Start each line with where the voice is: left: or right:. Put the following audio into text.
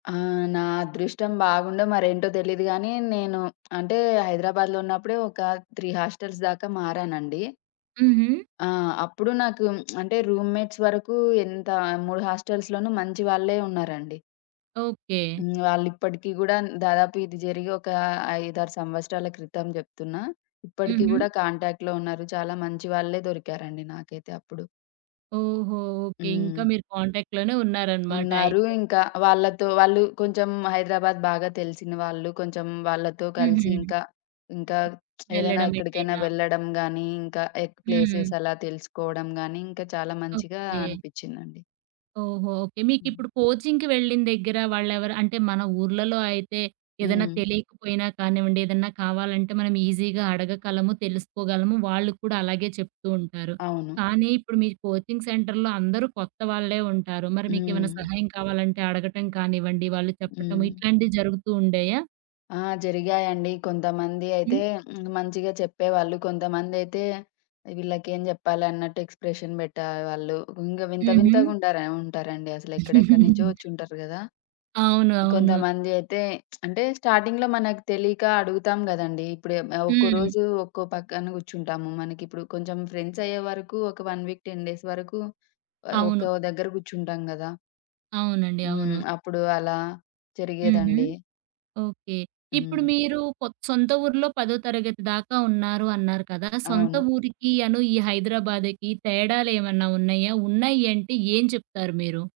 left: ఆ! నా అదృష్టం బాగుండో మరేంటో దెలీదు గానీ, నేను అంటే హైదరాబాద్‌లో ఉన్నప్పుడు ఒక 3 హాస్టల్స్ దాకా మారానండి.
right: హుహు.
left: ఆ! అప్పుడు నాకు అంటే రూమ్మేట్స్ వరకు ఎంత 3 హాస్టల్స్‌లోనూ మంచి వాళ్ళే ఉన్నారండి.
right: ఓకే.
left: హ్మ్. వాళ్ళి‌ప్ప‌డికి గూడా, దాదాపు ఇది జరిగి ఒక 5, 6 సంవత్సరాల క్రితం జెప్తున్నా. ఇప్పడికి
right: హుహు.
left: గూడా కాంటాక్ట్‌లో ఉన్నారు. చాలా మంచి వాళ్ళే దొరికారండి నాకైతే అప్పుడు.
right: ఓహో! ఓకే. ఇంకా
left: హ్మ్.
right: మీరు కాంటాక్ట్‌లోనే
left: ఉన్నారు.
right: ఉన్నారన‌మాటయితే.
left: ఇంకా వాళ్ళతో వాళ్ళు కొంచెం హైదరాబాద్ బాగా తెలిసిన వాళ్ళు. కొంచెం వాళ్ళతో
right: హుహు.
left: కలిసి ఇంకా ఇంకా ఏదైనా
right: వెళ్ళడం
left: ఎక్కడికైనా
right: ఎటైనా.
left: వెళ్లడం గానీ, ఇంకా ఎక్
right: హ్మ్.
left: ప్లేసెస్ అలా తెలుసుకోవడం గానీ, ఇంకా చాలా మంచిగా
right: ఓకే.
left: అనిపిచ్చిందండి.
right: ఓహో! ఓకే.
left: హ్మ్.
right: మీకిప్పుడు కోచింగ్‌కి వెళ్ళిన దగ్గర వాళ్ళెవరు అంటే మన ఊర్లలో అయితే ఏదన్నా
left: హ్మ్.
right: తెలియకపోయినా కానివ్వండి, ఏదన్నా కావాలంటే మనం ఈజీగా అడగగలము, తెలుసుకోగలము, వాళ్ళు కూడా అలాగే చెప్తూ ఉంటారు.
left: అవును.
right: కానీ, ఇప్పుడు మీరు కోచింగ్ సెంటర్‌లో అందరూ కొత్తవాళ్ళే ఉంటారు. మరి మీకే‌మన్నా
left: హ్మ్.
right: సహాయం కావాలంటే, అడగటం కానివ్వండి, వాళ్ళు చెప్పటము,
left: హ్మ్.
right: ఇట్లాంటియి జరుగుతూ ఉండేయా?
left: ఆ! జరిగాయండి. కొంతమంది అయితే
right: హ్మ్.
left: హ్మ్. మంచిగా చెప్పేవాళ్ళు. కొంతమందయితే వీళ్ళకేం జెప్పాలి అన్నట్టు ఎక్స్‌ప్రెషన్ బెట్టే వాళ్ళు. ఇంగ వింత, వింతగా
right: హుహు.
left: ఉండార ఉంటారండి. అసలెక్కడెక్కడి నుంచో ఒచ్చుంటారు గదా!
right: అవును. అవును.
left: కొంతమంది అయితే అంటే, స్టార్టింగ్‌లో మనకు తెలియక అడుగుతాం గదండీ! ఇప్పుడే‌ ఆహ్, ఒక్కో
right: హ్మ్.
left: రోజు ఒక్కో పక్కన గుర్చుంటాము. మనకిప్పుడు కొంచెం ఫ్రెండ్స్ అయ్యేవరకు ఒక 1 వీక్, 10 డేస్ వరకు ఆహ్,
right: అవును.
left: ఒక్కో దగ్గర గుర్చుంటాం గదా!
right: అవునండి.
left: హ్మ్.
right: అవును.
left: అప్పుడు అలా
right: హుహు.
left: జరిగేదండి.
right: ఓకే. ఇప్పుడు
left: హ్మ్.
right: మీరు కొత్ సొంత ఊరిలో పదో తరగతి దాకా ఉన్నారు అన్నారు కదా! సొంత
left: అవును.
right: ఊరికి అను ఈ హైదరాబాదుకి తేడాలు ఏమన్నా ఉన్నయా? ఉన్నయి అంటే, ఏం చెప్తారు మీరు?